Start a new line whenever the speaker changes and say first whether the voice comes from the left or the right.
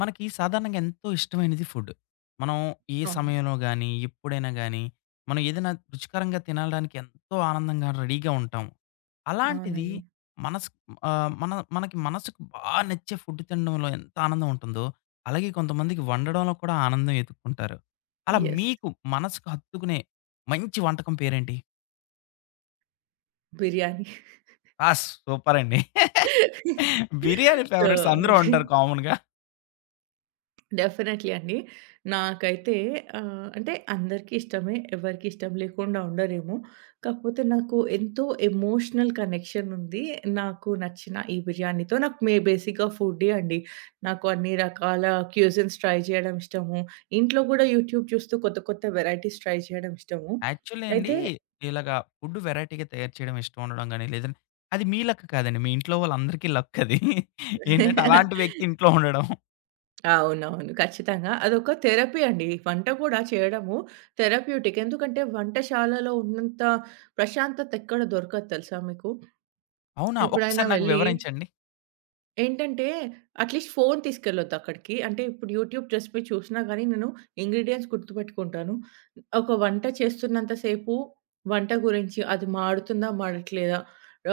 left: మనకి సాధారణంగా ఎంతో ఇష్టమైనది ఫుడ్. మనం ఏ
right: అవును.
left: సమయంలో గాని, ఎప్పుడైనా గాని, మనం ఏదైనా రుచికరంగా తినగలడానికి ఎంతో ఆనందంగా రెడీ‌గా ఉంటాం. అలాంటిది
right: అవునండి.
left: మనస్ ఆహ్, మన మనకి మనసుకి బాగా నచ్చే ఫుడ్ తినడంలో ఎంత ఆనందం ఉంటుందో, అలాగే కొంతమందికి వండడంలో కూడా ఆనందం ఎతుక్కుంటారు. అలా
right: యెస్.
left: మీకు మనసుకు హత్తుకునే మంచి వంటకం పేరేంటి?
right: బిర్యానీ.
left: ఆ! సూపర్ అండి. బిర్యానీ
right: సో
left: ఫేవరెట్స్ అందరు ఉంటారు కామన్‌గా.
right: డెఫినెట్‌లీ అండి. నాకైతే ఆహ్, అంటే అందరికీష్టమే ఎవరికీ ఇష్టం లేకుండా ఉండరేమో. కాకపోతే నాకు ఎంతో ఎమోషనల్ కనెక్షన్ ఉంది. నాకు నచ్చిన ఈ బిర్యానీతో నాకు మె బేసిక్‌‌గా ఫుడ్ది అండి. నాకు అన్ని రకాల క్యూజన్స్ ట్రై చేయడం ఇష్టము. ఇంట్లో గూడా యూట్యూబ్ చూస్తూ కొత్త కొత్త వెరైటీస్ ట్రై చేయడం ఇష్టము.
left: యాక్చువల్లీ అండి,
right: అయితే
left: ఇలాగా ఫుడ్ వేరైటీ‌గా తయారు చేయడం ఇష్టం ఉండడం గాని, లేదంటే, అది మీ లక్ కాదండి. మీ ఇంట్లో వాళ్ళందరికీ లక్ అది. ఏంటంటే, అలాంటి వ్యక్తి ఇంట్లో ఉండడం.
right: అవునవును. ఖచ్చితంగా. అదొక థెరపీ అండి. వంట కూడా చేయడము థెరప్యూటిక్. ఎందుకంటే, వంటశాలలో ఉన్నంత ప్రశాంతత ఎక్కడ దొరకదు తెలుసా మీకు?
left: అవునా?
right: ఎప్పుడైనా
left: ఒక్కసారి నాకు
right: వెళ్లి
left: వివరించండి.
right: ఏంటంటే, అట్‌లీస్ట్ ఫోను తీసుకెళ్లొద్దు అక్కడికి. అంటే, ఇప్పుడు యూట్యూబ్ రెసిపీ చూసినా గాని నేను ఇంగ్రీడియెంట్స్ గుర్తుపెట్టుకుంటాను. ఒక వంట చేస్తున్నంత సేపు, వంట గురించి అది మాడుతుందా, మాడట్లేదా,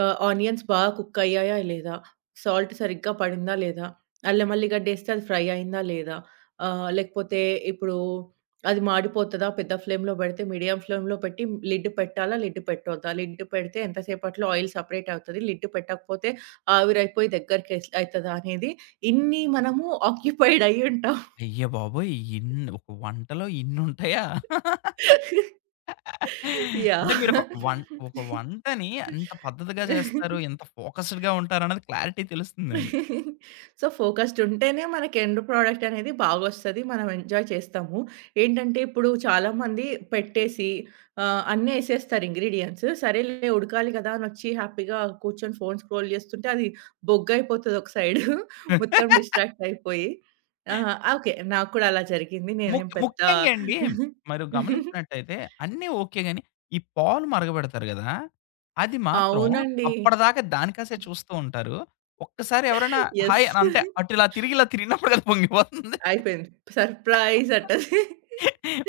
right: ఆహ్, ఆనియన్స్ బాగా కుక్ అయ్యాయా, లేదా, సాల్ట్ సరిగ్గా పడిందా, లేదా, అల్లెం ,వేల్లి గడ్డి వేస్తే అది ఫ్రై అయిందా, లేదా, ఆహ్, లేకపోతే ఇప్పుడు అది మాడిపోతాదా, పెద్ద ఫ్లేమ్‌లో పెడితే, మీడియం ఫ్లేమ్‌లో పెట్టి లిడ్ పెట్టాలా, లిడ్ పెట్టొద్దా, లిడ్ పెడితే, ఎంత సేపట్లో ఆయిల్ సెపరేట్ అవుతది, లిడ్ పెట్టకపోతే, ఆవిరి అయిపోయి దగ్గరికి అయితదా అనేది ఇన్ని మనము ఆక్యుపైడ్ అయ్యుంటాం.
left: అయ్య బాబోయ్! ఇన్ ఒక వంటలో ఇన్నుంటాయా? అంటే
right: యాహ్!
left: మీరు ఒక ఒక వ వంటని ఎంత పద్ధతిగా చేస్తారు. ఎంత ఫోకస్డ్‌గా ఉంటారన్నది క్లారిటీ తెలుస్తుందండి.
right: సో, ఫోకస్డ్ ఉంటేనే మనకి ఎండ్ ప్రొడక్ట్ అనేది బాగొస్తది. మనం ఎంజాయ్ చేస్తాము. ఏంటంటే, ఇప్పుడు చాలా మంది పెట్టేసి ఆహ్, అన్ని ఏసేస్తారు ఇంగ్రీడియెంట్స్ సరేలే ఉడకాలి కదా అని వచ్చి హ్యాపీగా కూర్చొని ఫోన్ స్క్రోల్ చేస్తుంటే, అది బొగ్గయిపోతది ఒక సైడ్ మొత్తం డిస్ట్రాక్ట్ అయిపోయి ఆహ్, ఆకే నాకు కూడా అలా జరిగింది. నేనేం
left: ముక్
right: పెద్ద
left: ముఖ్యంగా అండి. మీరు గమనించినట్లయితే, అన్నీ ఓకే గాని, ఈ పాలు మరగబెడతారు గదా! అది మాత్రం
right: అవునండి.
left: అప్పడిదాకా దానికాసే చూస్తుంటారు. ఒక్కసారి ఎవరైనా హాయ్
right: యెస్.
left: అంటే అటు ఇలా తిరిగి ఇలా తిరిగినప్పుడుకది పొంగిపోతుంది.
right: అయిపోయింది సర్ప్రైజ్ అంటది.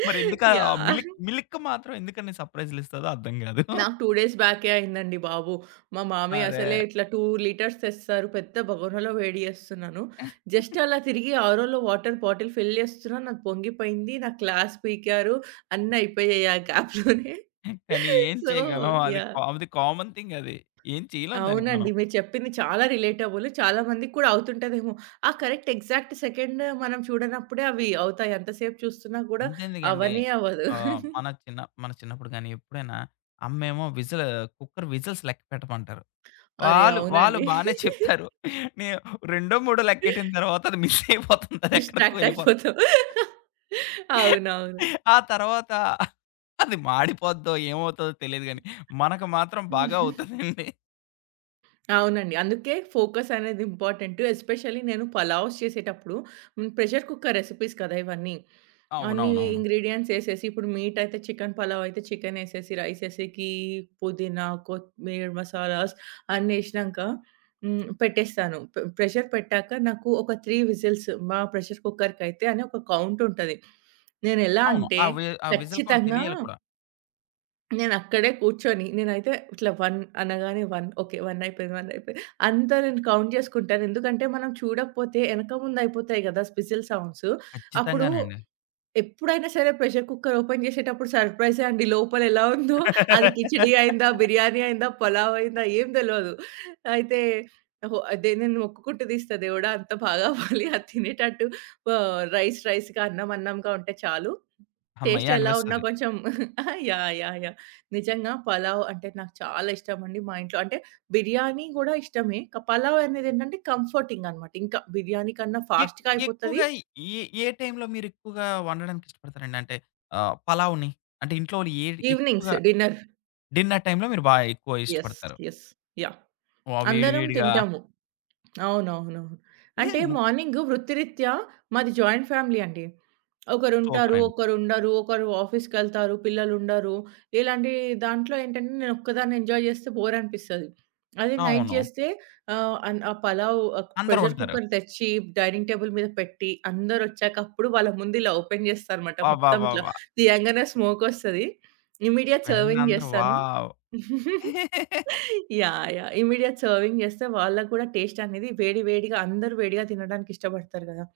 left: మరి ఎందుకు ఆ
right: యాహ్!
left: మిల్క్ మిల్క్ మాత్రం ఎందుకన్ని సర్‌ప్రైజులు ఇస్తదో అర్థం కాదు.
right: నాకు 2 డేస్ బ్యాకె అయింది అండి బాబు. మా మామయ్య అసలే
left: అరే!
right: ఇట్లా 2 లిటర్స్ తెస్తారు పెద్ద బగోనలో వేడి చేస్తున్నాను. జస్ట్ అలా తిరిగి ఆరోలో వాటర్ బాటిల్ ఫిల్ చేస్తున్నాను. నాకు పొంగిపోయింది, నాకు క్లాస్ పీకారు, అన్ని అయిపోయాయి. ఆ గ్యాప్‌లోనే
left: కానీ ఏం
right: సో
left: చేయగలం అది కా
right: యాహ్!
left: అది కామన్ థింగ్ అది ఏం చేయలేం దానికి మనం.
right: అవునండి. మీరు చెప్పింది చాలా రిలేటబుల్ చాలా మందికి కూడా అవుతుంటదేమో, ఆ కరెక్ట్ ఎగ్జాక్ట్ సెకండ్ మనం చూడనప్పుడే, అవి అవుతాయి.ఎంతసేపు చూస్తున్నా కూడా
left: అంతెందుకండి
right: అవనే అవ్వదు.
left: ఆహ్, మన చిన్న మన చిన్నప్పుడు గాని ఎప్పుడైనా, అమ్మేమో విజిల్ కుక్కర్ విజజిల్స్ లెక్కపెట్టమంటారు.
right: అరే!
left: వాళ్ళు వాళ్ళు
right: అవునండి.
left: బానే చెప్తారు. నేను రెండో మూడో లెక్కెట్టిన తరువాత అది మిస్ అయిపోతుంది. అది ఎక్కడికో
right: డిస్ట్రాక్ట్
left: వెళ్ళిపోతుంది.
right: అయిపోతాం. అవునవును.
left: ఆ తరువాత అది మాడిపోద్దో ఏమవుతాదో తెలియదు గాని, మనకు మాత్రం బాగా అవుతాదండి.
right: అవునండి. అందుకే ఫోకస్ అనేది ఇంపార్‌టెంటు ఎస్పెషల్లీ నేను పలావ్స్ చేసేటప్పుడు, హ్మ్. ప్రెషర్ కుక్కర్ రెసిపీస్ కదా! ఇవన్నీ. అన్ని
left: అవునవునవును.
right: ఇంగ్రీడియెంట్స్ యేసేసి, ఇప్పుడు మీటయితే చికెన్ పలావయితే చికెనేసేసి, రైసేసేకి పుదీనా కొత్తిమీర, మసాలాస్ అన్నేసినాంక, హ్మ్. పెట్టేస్తాను పె ప్రెషర్ పెట్టాక, నాకు ఒక 3 విసిల్స్ మా ప్రెషర్ కుక్కర్‌కైతేని ఒక కౌంట్ ఉంటది. నేనెలా
left: అవును.
right: అంటే,
left: ఆ వే ఆ విసిల్ కౌంట్
right: ఖచ్చితంగా
left: తెలియాలి కూడా.
right: నేనక్కడే కూర్చొని, నేనైతే ఇట్లా 1 అనగానే 1 ఓకే. 1 అయిపోయింది, వన్నయిపోయింది అంతా నేను కౌంట్ జేసుకుంటాను. ఎందుకంటే మనం చూడకపోతే ఎనక ముందు అయిపోతాయి గదా! విసిల్ సౌండ్సు అప్పుడు,
left: ఖచ్చితంగానండి.
right: ఎప్పుడైనా సరే ప్రెషర్ కుక్కర్ ఓపెన్ జేసేటప్పుడు సర్‌ప్రైజే అండి లోపల ఎలా ఉందో అది కిచిడి అయిందా, బిర్యానీ అయిందా, పలావు అయిందా ఏం తెలవదు. అయితే ఆహ్, ఓహో దేనిని మొక్కుకుంటూ తీస్తా దేవుడా అంత బాగవ్వాలి అది తినేటట్టు. ప రైస్ రైస్‌గా అన్నం అన్నంగా ఉంటే చాలు, టేస్ట్
left: హమ్మయ్య!
right: ఎలా ఉన్నా
left: అనిపిస్తది.
right: కొంచెం యాహ్! యాహ్! యాహ్! నిజంగా పలావు అంటే నాకు చాలా ఇష్టమండి. మా ఇంట్లో అంటే బిర్యానీ గూడా ఇష్టమే క పలావనేదేంటంటే, కంఫర్‌టింగన్నమాట ఇంకా బిర్యానీ కన్నా
left: ఎక్
right: ఫాస్ట్‌గా అయిపోతది.
left: ఎక్కువగా ఇ ఏ టైంలో మీరు ఎక్కువగా వండడానికిష్టపడతారండి? అంటే ఆహ్, పలావుని. అంటే ఇంట్లోని ఏడి
right: ఈవెనింగ్స్
left: ఎక్కువగా
right: డిన్నర్.
left: డిన్నర్ టైమ్‌లో మీరు బాగా ఎక్కువ
right: యెస్.
left: ఇష్టపడతారు.
right: యెస్. యాహ్!
left: వావ్! వేడి
right: అందరం
left: వేడిగా.
right: తింటాము అవునవును. అంటే
left: లేదు. ముక్
right: మార్నింగు వృత్తిరీత్యా మాది జాయింట్ ఫ్యామిలీ అండి. ఒకరుంటారు,
left: సూపరండి.
right: ఒకరుండరు ఒకరు ఆఫీస్‌కేళ్తారు, పిల్లలు ఉండరు ఇలాంటి దాంట్లో ఏంటంటే, నేనొక్కదాన్ని ఎంజాయ్ చేస్తే బోరనిపిస్తది. అది నైట్
left: అవును.
right: చేస్తే ఆహ్, అన్ ఆ పలావు
left: అందరూ
right: ప్రెషర్
left: ఉంటారు.
right: కుక్కర్ తెచ్చి, డైనింగ్ టేబుల్ మీద పెట్టి, అందరొచ్చాక అప్పుడు వాళ్ళ ముందు ఇలా ఓపెన్ చేస్తాన్నమాట. మొత్తం ఇట్లా
left: అబ్బబ్బబ్బా!
right: తీయంగానే స్మోకోస్తది ఇమ్మీడియేట్
left: వెంటనే
right: సర్వింగ్
left: అందరూ
right: జేస్తాను.
left: Wow!
right: Yeah! Yeah! Immediate serving జేస్తే వాళ్ళకి కూడా టేస్ట్ అనేది వేడి వేడిగా అందరు వేడిగా తినడానికి ఇష్టపడతారు గదా!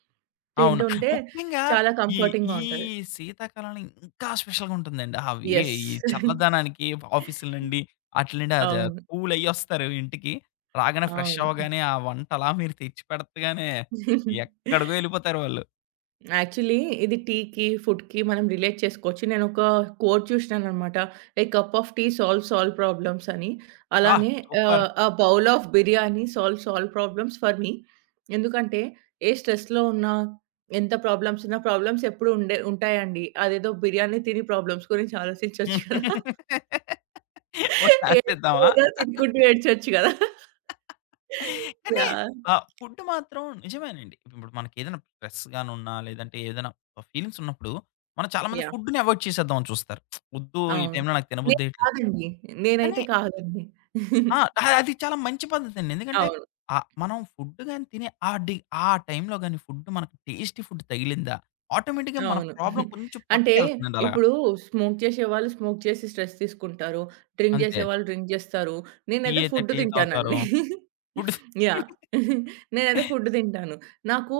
left: అవును.
right: తింటుంటే
left: ముఖ్యంగా
right: చాలా
left: ఈ
right: కంఫర్‌టింగ్‌గా
left: ఈ
right: ఉంటది.
left: శీతాకాలంలో ఇంకా స్పెషల్‌గా ఉంటుందండి. అవి ఎ
right: యెస్.
left: ఈ చల్లదనానికి ఎ ఆఫీస్‌ల నుండి ఆటిల నుండి అద
right: అవును.
left: కూల్ అయ్యొస్తారు ఇంటికి. రాగానే ఫ్రెష్
right: అవును. హ్మ్.
left: అవ్వగానే ఆ వంట అలా మీరు తెచ్చిపెడతగానే, ఎక్కడికో ఎళ్ళిపోతారు వొళ్ళు.
right: యాక్చువల్లి ఇది టీకి, ఫుడ్‌కి మనం రిలేట్ చేసుకోవచ్చు. నేనొక కోట్ చూషినాన్నమాట. A cup of tea solve all problems అని.
left: బ్బా!
right: అలానే
left: super!
right: Ah, a bowl of biryani solve all problems for me. ఎందుకంటే ఏ స్ట్రెస్‌లో ఉన్న, ఎంత ప్రాబ్లమ్స్ ఉన్న, ప్రాబ్లమ్స్ ఎప్పుడు ఉండే ఉంటాయండి. అదేదో బిర్యానీ తిని ప్రాబ్లమ్స్ గురించి ఆలోచించొచ్చు కదా!
left: ఓ
right: ఏదే
left: చాన్సిద్దామా?
right: [unintelligible] తినుకుంటూ ఏడ్చొచ్చు కదా!
left: కానీ
right: యాహ్!
left: ఆహ్, ఫుడ్డు మాత్రం నిజమేనండి. ఇప్పుడు మనకేదైనా స్ట్రెస్ గానున్నా లేదంటే ఏదైనా ఫీలింగ్స్ ఉన్నప్పుడు మనం చాలా మంది
right: యాహ్!
left: ఫుడ్డుని అవాయిడ్ చేసేద్దామని చూస్తారు. వద్దు ఈ
right: అవును.
left: టైంలో నాకు తినబుద్దెయ్యట్లేదు.
right: నేకాదండి.
left: కానీ
right: నేనైతే కాదండి.
left: ఆ! అది చాలా మంచి పద్ధతండి. ఎందుకంటే
right: అవును.
left: ఆహ్, మనం ఫుడ్డుగాని తినే ఆహ్, డి ఆ టైంలోగాని ఫుడ్డు మనకు టేస్టీ ఫుడ్ తగిలిందా ఆటోమేటిక్‌గా మన
right: అవును.
left: ప్రాబ్లమ్ కొంచెం
right: అంటే
left: పక్కకెళ్తుందండి అలాగా.
right: ఇప్పుడు స్మోక్ చేసే వాళ్ళు స్మోక్ చేసి స్ట్రెస్ తీస్కుంటారు. డ్రింక్ చేసే
left: అంతే.
right: వాళ్ళు డ్రింక్ జేస్తారు.
left: టీ
right: నేనైతే
left: అయితే
right: ఫుడ్డు
left: టీ తాగుతారు.
right: తింటానండి.
left: ఫుడు సం
right: యాహ్! నేనైతే ఫుడ్డు తింటాను. నాకు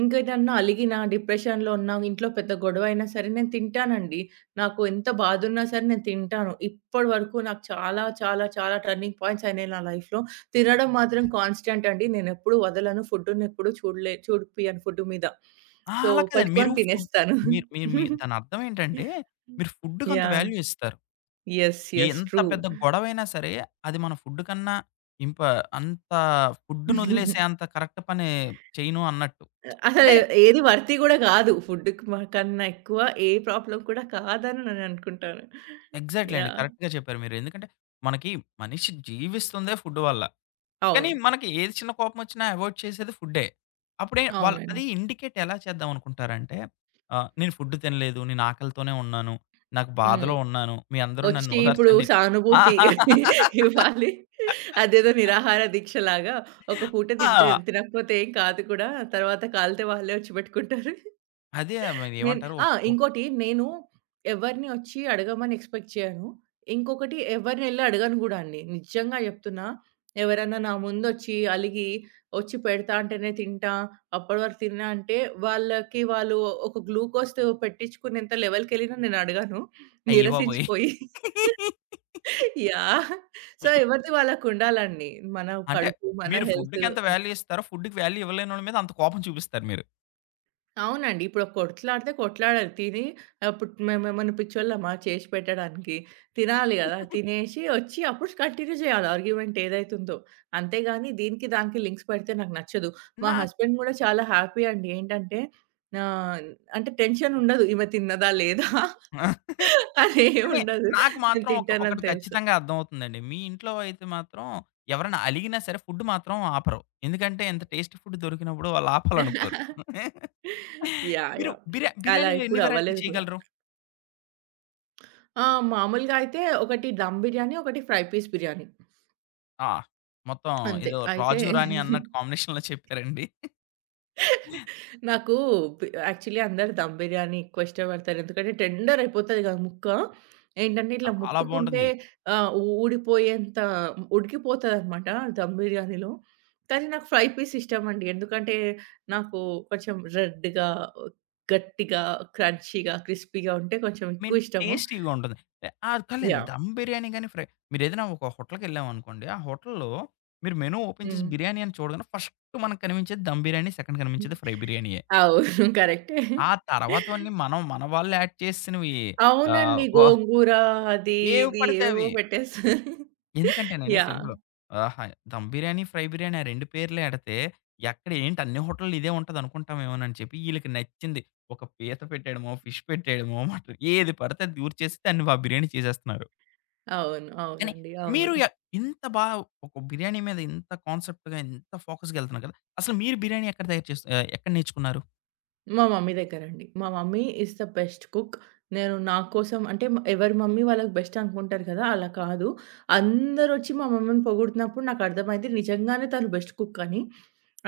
right: ఇంకేదైనా అలిగిన, డిప్రెషన్‌లో ఉన్న, ఇంట్లో పెద్ద గొడవయినా సరే, నేను తింటానండి. నాకు ఎంత బాధున్నా సరే, నేను తింటాను. ఇప్పటి వరకు నాకు చాలా చాలా చాలా టర్నింగ్ పాయింట్స్ అయినాయి నా లైఫ్‌లో. తినడం మాత్రం కాన్స్టెంటండి. నేనెప్పుడు వదలను. ఫుడ్డునెప్పుడు చూడలే చూపియను ఫుడ్డు మీద.
left: ఆ!
right: సో,
left: అలా కాదండి. మీరు
right: పెట్టుకొని
left: ఫుడ్
right: తినేస్తాను.
left: మీ మీ మీరు దానర్థమేంటంటే మీరు ఫుడుకంత
right: యాహ్!
left: వాల్యూ ఇస్తారు.
right: యెస్. యెస్.
left: ఎంత
right: ట్రూ.
left: పెద్ద గొడవైనా సరే, అది మన ఫుడుకన్నా ఇంప అంత ఫుడునొదిలేసే అంత కరెక్ట్ పని చేయను అన్నట్టు.
right: అ అసలే
left: అంటే
right: ఏది వర్తీ గూడా గాదు. ఫుడ్డుకి మనకన్నా ఎక్కువ ఏ ప్రాబ్లమ్ కూడా కాదని నేననుకుంటాను.
left: ఎగ్జాక్ట్లీ అండి.
right: యాహ్!
left: కరెక్ట్‌గా చెప్పారు మీరు. ఎందుకంటే మనకి మనిషి జీవిస్తుందే ఫుడ్డు వల్ల. కానీ
right: అవును.
left: మనకి ఏది చిన్న కోపం ఒచ్చినా అవాయిడ్ చేసేది ఫుడ్డే. అప్పుడే వాళ్ళు అది
right: అవునండి.
left: ఇండికేట్ ఎలా చేద్దామనుకుంటారంటే ఆహ్, నేను ఫుడ్డు తినలేదు. నేను ఆకలితోనే ఉన్నాను. నాకు
right: హ్మ్.
left: బాధలో ఉన్నాను. మీరందరూ
right: వచ్చి ఇప్పుడు
left: నన్నోదార్చండి. ఆ!
right: సానుభూతి ఇవ్వాలి. అదేదో నిరాహార దీక్ష లాగా, ఒక పూట తింటే
left: ఆ!
right: తినకపోతే ఏం కాదు కూడా. తరువాత కాలితే వాళ్ళే ఒచ్చి పెట్టుకుంటారు.
left: అదే.
right: నేను
left: మరేమంటారు? ఒక్
right: ఆహ్,
left: ఒక్
right: ఇంకోటి నేను ఎవరిని ఒచ్చి అడగమని ఎక్స్‌పెక్ట్ చేయను. ఇంకొకటి ఎవరినెళ్లి అడగను గూడా అండి. నిజంగా చెప్తున్నా ఎవరన్నా నా ముందొచ్చి అలిగి ఒచ్చి పెడతా అంటేనే తింటా. అప్పటివరకు తిననంటే, వాళ్ళకి వాళ్ళు ఒక గ్లూకోజ్ పెట్టించుకునేంత లెవెలుకెళ్ళినా నేనడగను,
left: అయ్యబాబోయ్!
right: నిరసించిపోయి. యాహ్! సో, ఎవరిది వాళ్ళకుండాలండి. మన
left: అంటే
right: కడుపు, మన
left: మీరు
right: హెల్తు.
left: ఫుడ్డుకెంత వాల్యూ ఇస్తారో, ఫుడుకి వాల్యూ ఇవ్వలేనోళ్ళ మీద అంత కోపం చూపిస్తారు మీరు.
right: అవునండి. ఇప్పుడు కొట్లాడితే కొట్లాడాలి, తిని ఆ పుట్ మేమెమన్న పిచ్చోళ్ళమా చేశి పెట్టడానికి? తినాలి గదా! తినేశి ఒచ్చి అప్పుడు కంటిన్యూ జేయాల ఆర్గ్యుమెంట్ ఏదైతే ఉందో. అంతే గాని, దీనికి, దానికి లింక్స్ పెడితే నాకు నచ్చదు. మా
left: నాక్
right: హస్బెండ్ గూడా చాలా హ్యాపీ అండి. ఏంటంటే ఆహ్, అంటే టెన్షన్ ఉండదు, ఈమె తిన్నదా? లేదా?
left: కానీ
right: అదేముండదు.
left: నాకు
right: నేను
left: మాత్రం ఒక
right: తింటానని
left: ఒకటి
right: తెలుసు.
left: ఖచ్చితంగా అర్థమవుతుందండి. మీ ఇంట్లో అయితే మాత్రం ఎవరైనా అలిగినా సరే, ఫుడ్ మాత్రం ఆపరు. ఎందుకంటే, ఇంత టేస్ట్ ఫుడ్ దొరికినప్పుడు వాళ్ళాపాలనుకోరు.
right: యాహ్!
left: మీరు
right: యాహ్!
left: బిర్య
right: అలా
left: బిర్యానీలో ఎన్ని
right: ఎప్పుడు
left: వెరైటీలు
right: అవ్వలేదు గూడా.
left: చేయగలరు?
right: ఆ! మామూలుగా అయితే 1 దమ్ బిర్యానీ, 1 ఫ్రై పీస్ బిర్యానీ.
left: ఆ! మొత్తం
right: అంతే.
left: ఎదో
right: అయితే
left: రాజు రాణి అన్నట్టు కాంబినేషన్‌లో చెప్పారండి.
right: నాకు పి యాక్చువల్లీ అందరూ ధమ్ బిర్యానీ ఎక్కువ ఇష్టపడతారు. ఎందుకంటే టెండర్ అయిపోతది గదా ముక్క. ఏంటంటే, ఇట్లా
left: చాలా
right: ముట్టుకుంటే
left: బావుంటుంది.
right: ఆహ్, ఊడిపోయేంత ఉడికిపోతదనమాట ధమ్ బిర్యానీలో. కానీ, నాకు ఫ్రై పీస్ ఇష్టమండి. ఎందుకంటే, నాకు కొంచెం రెడ్‌గా, గట్టిగా, క్రంచీగా, క్రిస్పీగా ఉంటే కొంచెం
left: మీన్
right: ఎక్కువ ఇష్టము.
left: టేస్టీగా ఉండదు. ఆ పర్లేదు అండి.
right: యాహ్!
left: ధమ్ బిర్యానీ గాని, ఫ్రై మీరేదైనా ఒక హోటల్‌కెళ్ళాం అనుకోండి, ఆ హోటల్లో మీరు మెను ఓపెన్ చేసి
right: హ్మ్.
left: బిర్యానీ అని చూడగానే ఫస్ట్ మనకు కనిపించేది ధమ్ బిర్యానీ సెకండ్ కనిపించేది ఫ్రై బిర్యానీయె.
right: అవును. కరెక్టే.
left: ఆ తరవాతవన్నీ మనం మన వాళ్ళు యాడ్ చేసేసినవి
right: అవునండి.
left: ఆహ్, వ
right: గోంగూర, అది, ఇది
left: ఏవి‌పడితే
right: ఏవేవో
left: అవి
right: పెట్టేస్తు
left: ఎందుకంటేనండి
right: యాహ్!
left: సింపుల్, ఆహా, దమ్ బిర్యానీ, ఫ్రై బిర్యానీ ఆ 2 పేర్లు ఎడితే, ఎక్కడ ఏంటి అన్ని హోటల్‌లో ఇదే ఉంటది అనుకుంటామేమో అని చెప్పి, ఈళ్ళకి నచ్చింది ఒక పీత పెట్టేయడమో, ఫిష్ పెట్టేయడమో, ఏది పడితే అది దురచేసి దాన్ని వ బిర్యానీ చేసేస్తున్నారు.
right: అవును.
left: కానీ
right: అవునండి. అవును.
left: మీరు య ఇంత బా ఒక బిర్యానీ మీద ఇంత కాన్సెప్ట్‌గా ఇంత ఫోకస్‌‌గా ఎళ్తున్నారు గదా. అసలు మీరు బిర్యానీ ఎక్కడ తయారు చెస్ ఆహ్, ఎక్కడ నేర్చుకున్నారు?
right: మా మమ్మీ దగ్గరండి. మా mummy is the best cook. నేను నా కోసం, అంటే మా ఎవరి మమ్మీ వాళ్ళకి బెస్ట్ అనుకుంటారు గదా! అలా కాదు. అందరొచ్చి మా మమ్మీని పొగుడుతున్నప్పుడు నాకు అర్థమైంది, నిజంగానే తను బెస్ట్ కుక్ అని.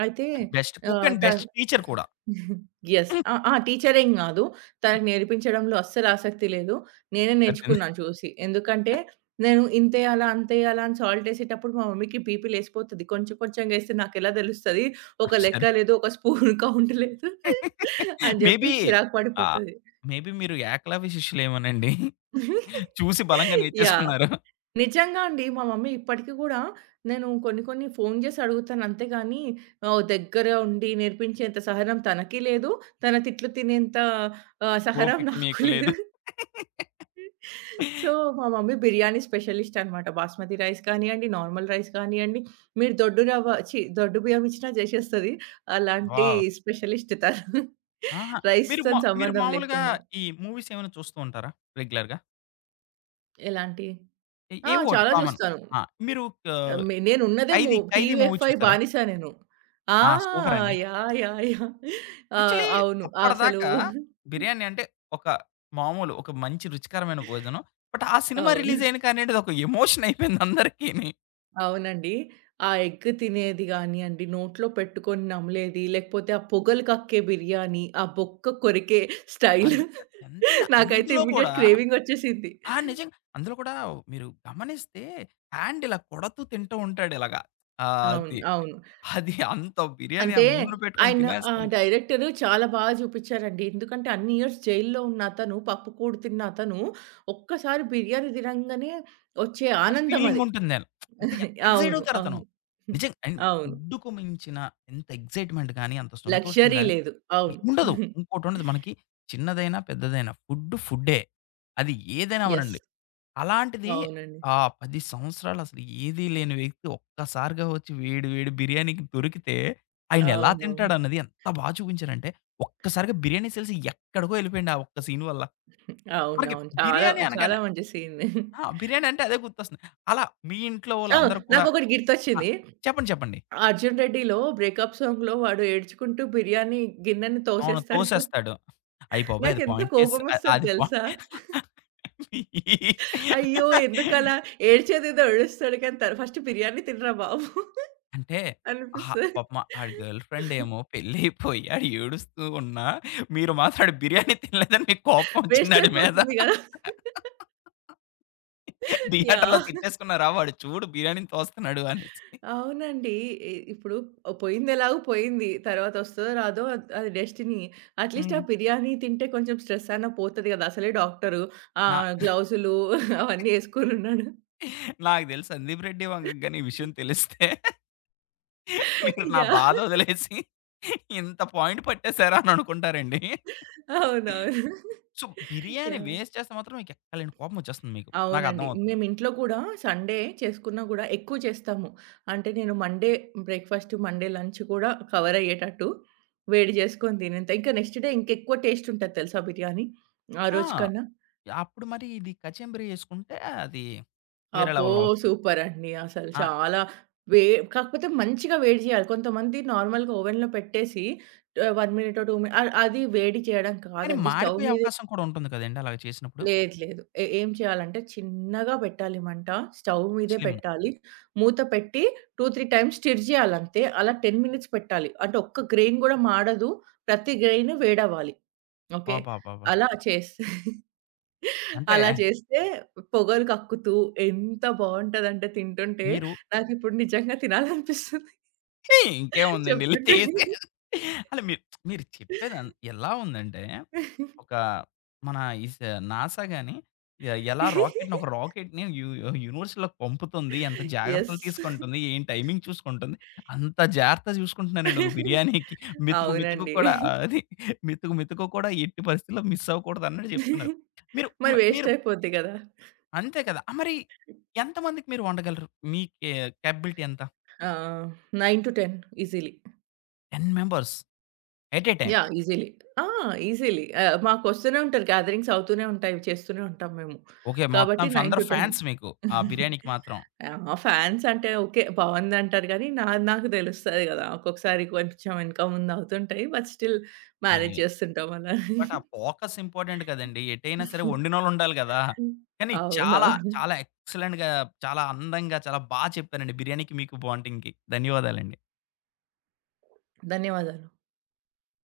right: అయితే
left: on best cook
right: ah,
left: and best
right: తను
left: టీచర్ కూడా.
right: యెస్. ఆ ఆ! టీచరేం‌గాదు తనకి నేర్పించడంలో అస్సలు ఆసక్తి లేదు. నేనే
left: సరిపోయింది.
right: నేర్చుకున్నాను, చూసి. ఎందుకంటే, నేను ఇంతెయ్యాలా, అంతెయ్యాలా, అని సాల్ట్ యేసేటప్పుడు, మా మమ్మీకి బీపీ లేసిపోతది. కొంచెం కొంచెంగా ఎస్తే, నాకెలా తెలుస్తది?
left: ఆ!
right: ఒక
left: సరే.
right: లెక్క లేదు, ఒక స్పూన్ కౌంట్ లేదు, అని
left: మే
right: జెప్పి
left: బీ,
right: చిరాకు
left: ఆహ్,
right: పడిపోతది.
left: మే బీ మీరు ఏకలవ్య శిష్యులేమోనండి. చూసి బలంగా
right: యాహ్!
left: నేర్చేసుకున్నారు.
right: నిజంగా అండి. మా మమ్మీ ఇప్పటికి గూడా, నేను కొన్ని కొన్ని ఫోను జేసి అడుగుతాను. అంతేగాని, ఆహ్, దగ్గర ఉండి నేర్పించేంత సహనం తనకి లేదు. తన తిట్లు తినేంత ఆహ్, సహనం
left: ఓపిక
right: నాకు
left: మీకు లేదు.
right: లేదు. సో, మా మమ్మీ బిర్యానీ స్పెషలిస్ట్ అన్నమాట. బాస్మతి రైస్ కానియ్యండి, నార్మల్ రైస్ కానియ్యండి మీరు దొడ్డుగా రవ్వ ఛి! దొడ్డు బియ్యం మిచ్చినా జేసేస్తది. అలాంటి
left: వావ్!
right: స్పెషలిస్ట్ తను.
left: అహా! మీరు మా
right: రైస్‌తోని
left: మీరు
right: సంబంధం
left: మామూలుగా
right: లేకుండా.
left: ఈ మూవీస్ ఏమైనా చూస్తూ ఉంటారా రెగ్యులర్‌గా?
right: ఎలాంటియి?
left: ఎ
right: ఆ!
left: ఏవోటీ
right: చాలా
left: కామన్.
right: జూస్తాను.
left: ఆ! మీరు క
right: ఆహ్, హ్మ్, నేనున్నదే మొ
left: 'ఖైదీ, ఖైదీ' మూవీ
right: టీవీఎఫ్ఐ
left: చూసారా?
right: బానిస నేను. ఆ!
left: ఆ! సూపర్ అండి!
right: యాహ్! యాహ్! యాహ్! ఆ!
left: యాక్చువల్లీ
right: అవును. అసలు
left: అప్పటిదాకా బిర్యానీ అంటే ఒక మామూలు ఒక మంచి రుచికరమైన భోజనం. బట్ ఆ సినిమా
right: అవును.
left: రిలీజ్ అయినాకనేటిది ఒక ఎమోషన్ అయిపోయిందందరికిని.
right: అవునండి. ఆ ఎగ్ తినేది గానియండి, నోట్లో పెట్టుకొని నమిలేది లేకపోతే ఆ పొగలు కక్కే బిర్యానీ ఆ బొక్క కొరికే స్టైల్
left: అంత్ ఎంతైనా
right: నాకైతే
left: అందులో
right: ఇమ్మీడియేట్
left: కూడా
right: క్రేవింగ్ ఒచ్చేసిద్ది.
left: ఆ! నిజంగా. అందులో కూడా మీరు గమనిస్తే హ్యాండ్ ఇలా కొడతూ తింటూ ఉంటాడిలాగ.
right: అవును.
left: ఆది
right: అవును.
left: అది అంత బిర్యానీ ఆ
right: అంటే
left: ముందున పెట్టుకొని
right: ఆయన ఆహ్,
left: తినేస్తుంటే
right: డైరెక్టరు చాలా బా జూపిచ్చారండి. ఎందుకంటే అన్ని ఇయర్స్ జైల్‌లో ఉన్నతను పప్పు కూడు తిన్న అతను ఒక్కసారి బిర్యానీ తినంగానే వచ్చే
left: ఆ ఫీలింగ్
right: ఆనందమది.
left: ఉంటుంది. అంటే ఎంత ఎక్సైట్
right: అవును. అవును.
left: అవుతారతను. నిజంగా అన్
right: అవును.
left: ఫుడ్‌‌కు మించిన ఎంత ఎక్సైట్‌మెంట్‌గాని అంత
right: లక్సరీ
left: సంతోషం‌గాని
right: లేదు. అవును.
left: ఉండదు. ఇంకోటుండదు. మనకి చిన్నదైనా, పెద్దదైనా ఫుడ్ ఫుడ్డే. అది ఏదైనా
right: యెస్.
left: అవ్వనీయండి. అలాంటిది
right: అవునండి.
left: ఆ 10 సంవత్సరాలసలు ఏదీ లేని వ్యక్తి ఒక్కసారిగా ఒచ్చి వేడి వేడి బిర్యానీకి దొరికితే ఆయనెలా
right: అవునవును.
left: తింటాడన్నది ఎంత బా చూపించాడంటే, ఒక్కసారిగా బిర్యానీ సేల్స్ ఎక్కడికో ఎళ్ళిపోయాయండి ఆ ఒక్క సీన్ వల్ల. మనకి
right: అవునవును. చాలా
left: బిర్యానీ
right: చాలా
left: అనగానే
right: మంచి సీన్‌ది.
left: ఆ! బిర్యానీ అంటే అదే గుర్తొస్తుంది. అలా మీ ఇంట్లో
right: ఆ!
left: వాళ్ళందరూ కూడా
right: నాకొకటి
left: ఆ!
right: గిర్తొచ్చింది.
left: చెప్పండి చెప్పండి.
right: 'అర్జున్ రెడ్డి'లో బ్రేకప్ సాంగ్‌లో వాడు ఏడ్చుకుంటూ బిర్యానీ గిన్నెని
left: అవును.
right: తోసేస్తాడు కదా!
left: తోసేస్తాడు. అయ్య బాబోయ్! అది
right: నాకెంత
left: పాయింట్ చేసిస అ
right: కోపమొస్తది
left: అది పాయింట్
right: తెలుసా? అయ్యో! ఎందుకలా? ఏడ్చేదేదో ఏడుస్తాడు కానీ తర్ ఫస్ట్ బిర్యానీ తినరా బాబు
left: అంటే అహా!
right: అనిపిస్తది.
left: పాపమా ఆడి గర్ల్‌ఫ్రెండేమో పెళ్ళైపోయి ఆడు ఏడుస్తూ ఉన్నా మీరు మాత్రం ఆడి బిర్యానీ తినలేదని మీకు కోపం
right: వేస్ట్
left: ఒచ్చిందాడి మీద.
right: అయిపోతుంది గదా!
left: థియేటర్‌లో
right: యాహ్.
left: తిట్టేసుకున్నారా? వాడు చూడు బిర్యానీని తోస్తున్నాడు అనేసి.
right: అవునండి. ఇ ఇప్పుడు ఆహ్, పోయింది ఎలాగో పోయింది. తరువాతొస్తదో రాదో అది అది డెస్టినీ. అట్‌లీ‌స్ట్ ఆ
left: హ్మ్.
right: బిర్యానీ తింటే కొంచెం స్ట్రెస్ అయినా పోతది కదా! అసలే డాక్టరు.
left: నా
right: ఆహ్, గ్లోవ్స్‌లు అవన్నీ ఏసుకొనున్నాడు.
left: నాకు తెలిసి సందీప్ రెడ్డి వంగ‌గాని ఈ విషయం తెలిస్తే మీరు నా
right: యాహ్!
left: బాధొదిలేసి ఇంత పాయింట్ పట్టేసారా? అననుకుంటారండి.
right: అవునవును.
left: స్సు బిర్యానీ
right: యాహ్!
left: వేస్ట్ చేస్తే మాత్రం మీకెక్కడ లేని కోపం ఒచ్చేస్తుంది మీకు.
right: అవునండి.
left: నాకర్థమవుతుంది.
right: నేమింట్లో కూడా సండే చేసుకున్న కూడా ఎక్కువ చేస్తాము. అంటే నేను మండే బ్రేక్‌ఫాస్ట్ మండే లంచ్ కూడా కవర్ అయ్యేటట్టు వేడి జేసుకొని తినేంత ఇంకా నెక్స్ట్ డే ఇంకెక్కువ టేస్ట్ ఉంటది తెలుసా బిర్యానీ? ఆ
left: ఆ!
right: రోజు కన్నా.
left: అప్పుడు మరి ఇది కచెంబరి ఏసుకుంటే అది వేరే
right: అబ్బో!
left: లెవెల్‌లో ఒస్తది.
right: సూపర్ అండి! అసలు
left: ఆ!
right: చాలా వె కాకపోతే మంచిగా వేడి జేయాలి. కొంతమంది నార్మల్‌గా ఓవెన్‌లో పెట్టేసి ఆహ్, 1 మినిటో 2 మినిట్స్ అ అది వేడి చేయడం
left: కానీ
right: కాదండి స్టవ్
left: మాడిపోయే
right: మీద
left: అవకాశం కూడా ఉంటుంది కదండీ! అలాగా చేసినప్పుడు.
right: లేదు, లేదు. ఎ ఏం చేయాలంటే చిన్నగా పెట్టాలి మంట. స్టవ్ మీదే
left: స్లిమ్
right: పెట్టాలి. మూత పెట్టి 2, 3 టైమ్స్ స్టిర్ జేయాలంతే. అలా 10 మినిట్స్ పెట్టాలి. అంటే ఒక్క గ్రైన్ కూడా మాడదు. ప్రతి గ్రైన్ వేడవ్వాలి. ఓకే?
left: బాబాబా!
right: అలా చేస్తే...
left: అంటే
right: అలా చేస్తే పొగలు కక్కుతూ ఎంత బావుంటదంటే తింటుంటే
left: మీరు
right: నాకిప్పుడు నిజంగా తినాలనిపిస్తుంది
left: హేయ్, ఇంకేముందండి? ఎళ్లి
right: చెప్తుంటే.
left: చేసేయాలి. అంటే మీరు మీరు చెప్పేది ఎంత్ ఎలా ఉందంటే ఒక మన ఇస్ నాసా‌గాని ఎ ఎలా రాకెట్‌నొక రాకెట్‌ని యు యు యూనివర్‌స్‌లోకి పంపుతుంది. ఎంత
right: యెస్.
left: జాగ్రత్తలు తీసుకుంటుంది? ఏం టైమింగ్ చూసుకుంటుంది? అంత జాగ్రత్తగా చూసుకుంటున్నారండి ఒక బిర్యానీకి. మెతుకు మెతుకు
right: అవునండి.
left: కూడా అది మెతుకు మెతుకు కూడా ఎట్టి పరిస్థితిలో మిస్ అవ్వకూడదన్నట్టు చెప్తున్నారు. మీరు మ
right: మరి వేస్ట్
left: మీరు
right: అయిపోద్ది గదా!
left: అంతే కదా! ఆహ్, మరి ఎంతమందికి మీరు వండగలరు? మీ కే కేపబిలిటీ ఎంత?
right: ఆ! 9-10 easily.
left: 10 members! At a time?
right: Yeah! Easily. ఆ! ఈజీలీ. ఆహ్, మాకొస్తూనే ఉంటరు. గాథరింగ్స్ అవుతూనే ఉంటాయి. చేస్తూనే ఉంటాం మేము.
left: ఓకే. మొత్తం
right: కాబట్టి
left: ఫ
right: నైన్
left: అందరు
right: టు టెన్
left: ఫ్యాన్స్ మీకు ఆ బిర్యానీకి మాత్రం.
right: యాహ్! మా ఫ్యాన్స్ అంటే ఓకే, బావుందంటారు గానీ నాది నాకు తెలుస్తది గదా! ఒక్కొక్కసారి కొంచెం యెనక ముందవుతుంటాయి. బట్ స్టిల్ మ్యానేజ్
left: ఏయి
right: జేస్తుంటాం అలానే.
left: బట్ ఆ ఫోకస్ ఇంపార్టెంట్ కదండీ! ఎటైనా సరే వండినోళ్ళుండాలి గదా! కానీ చాలా
right: అవునవును.
left: చాలా ఎక్సలెంట్‌గా చాలా అందంగా చాలా బా చెప్పారండి బిర్యానీ మీకు బాంటీంగ్‌కి. ధన్యవాదాలండి.
right: ధన్యవాదాలు.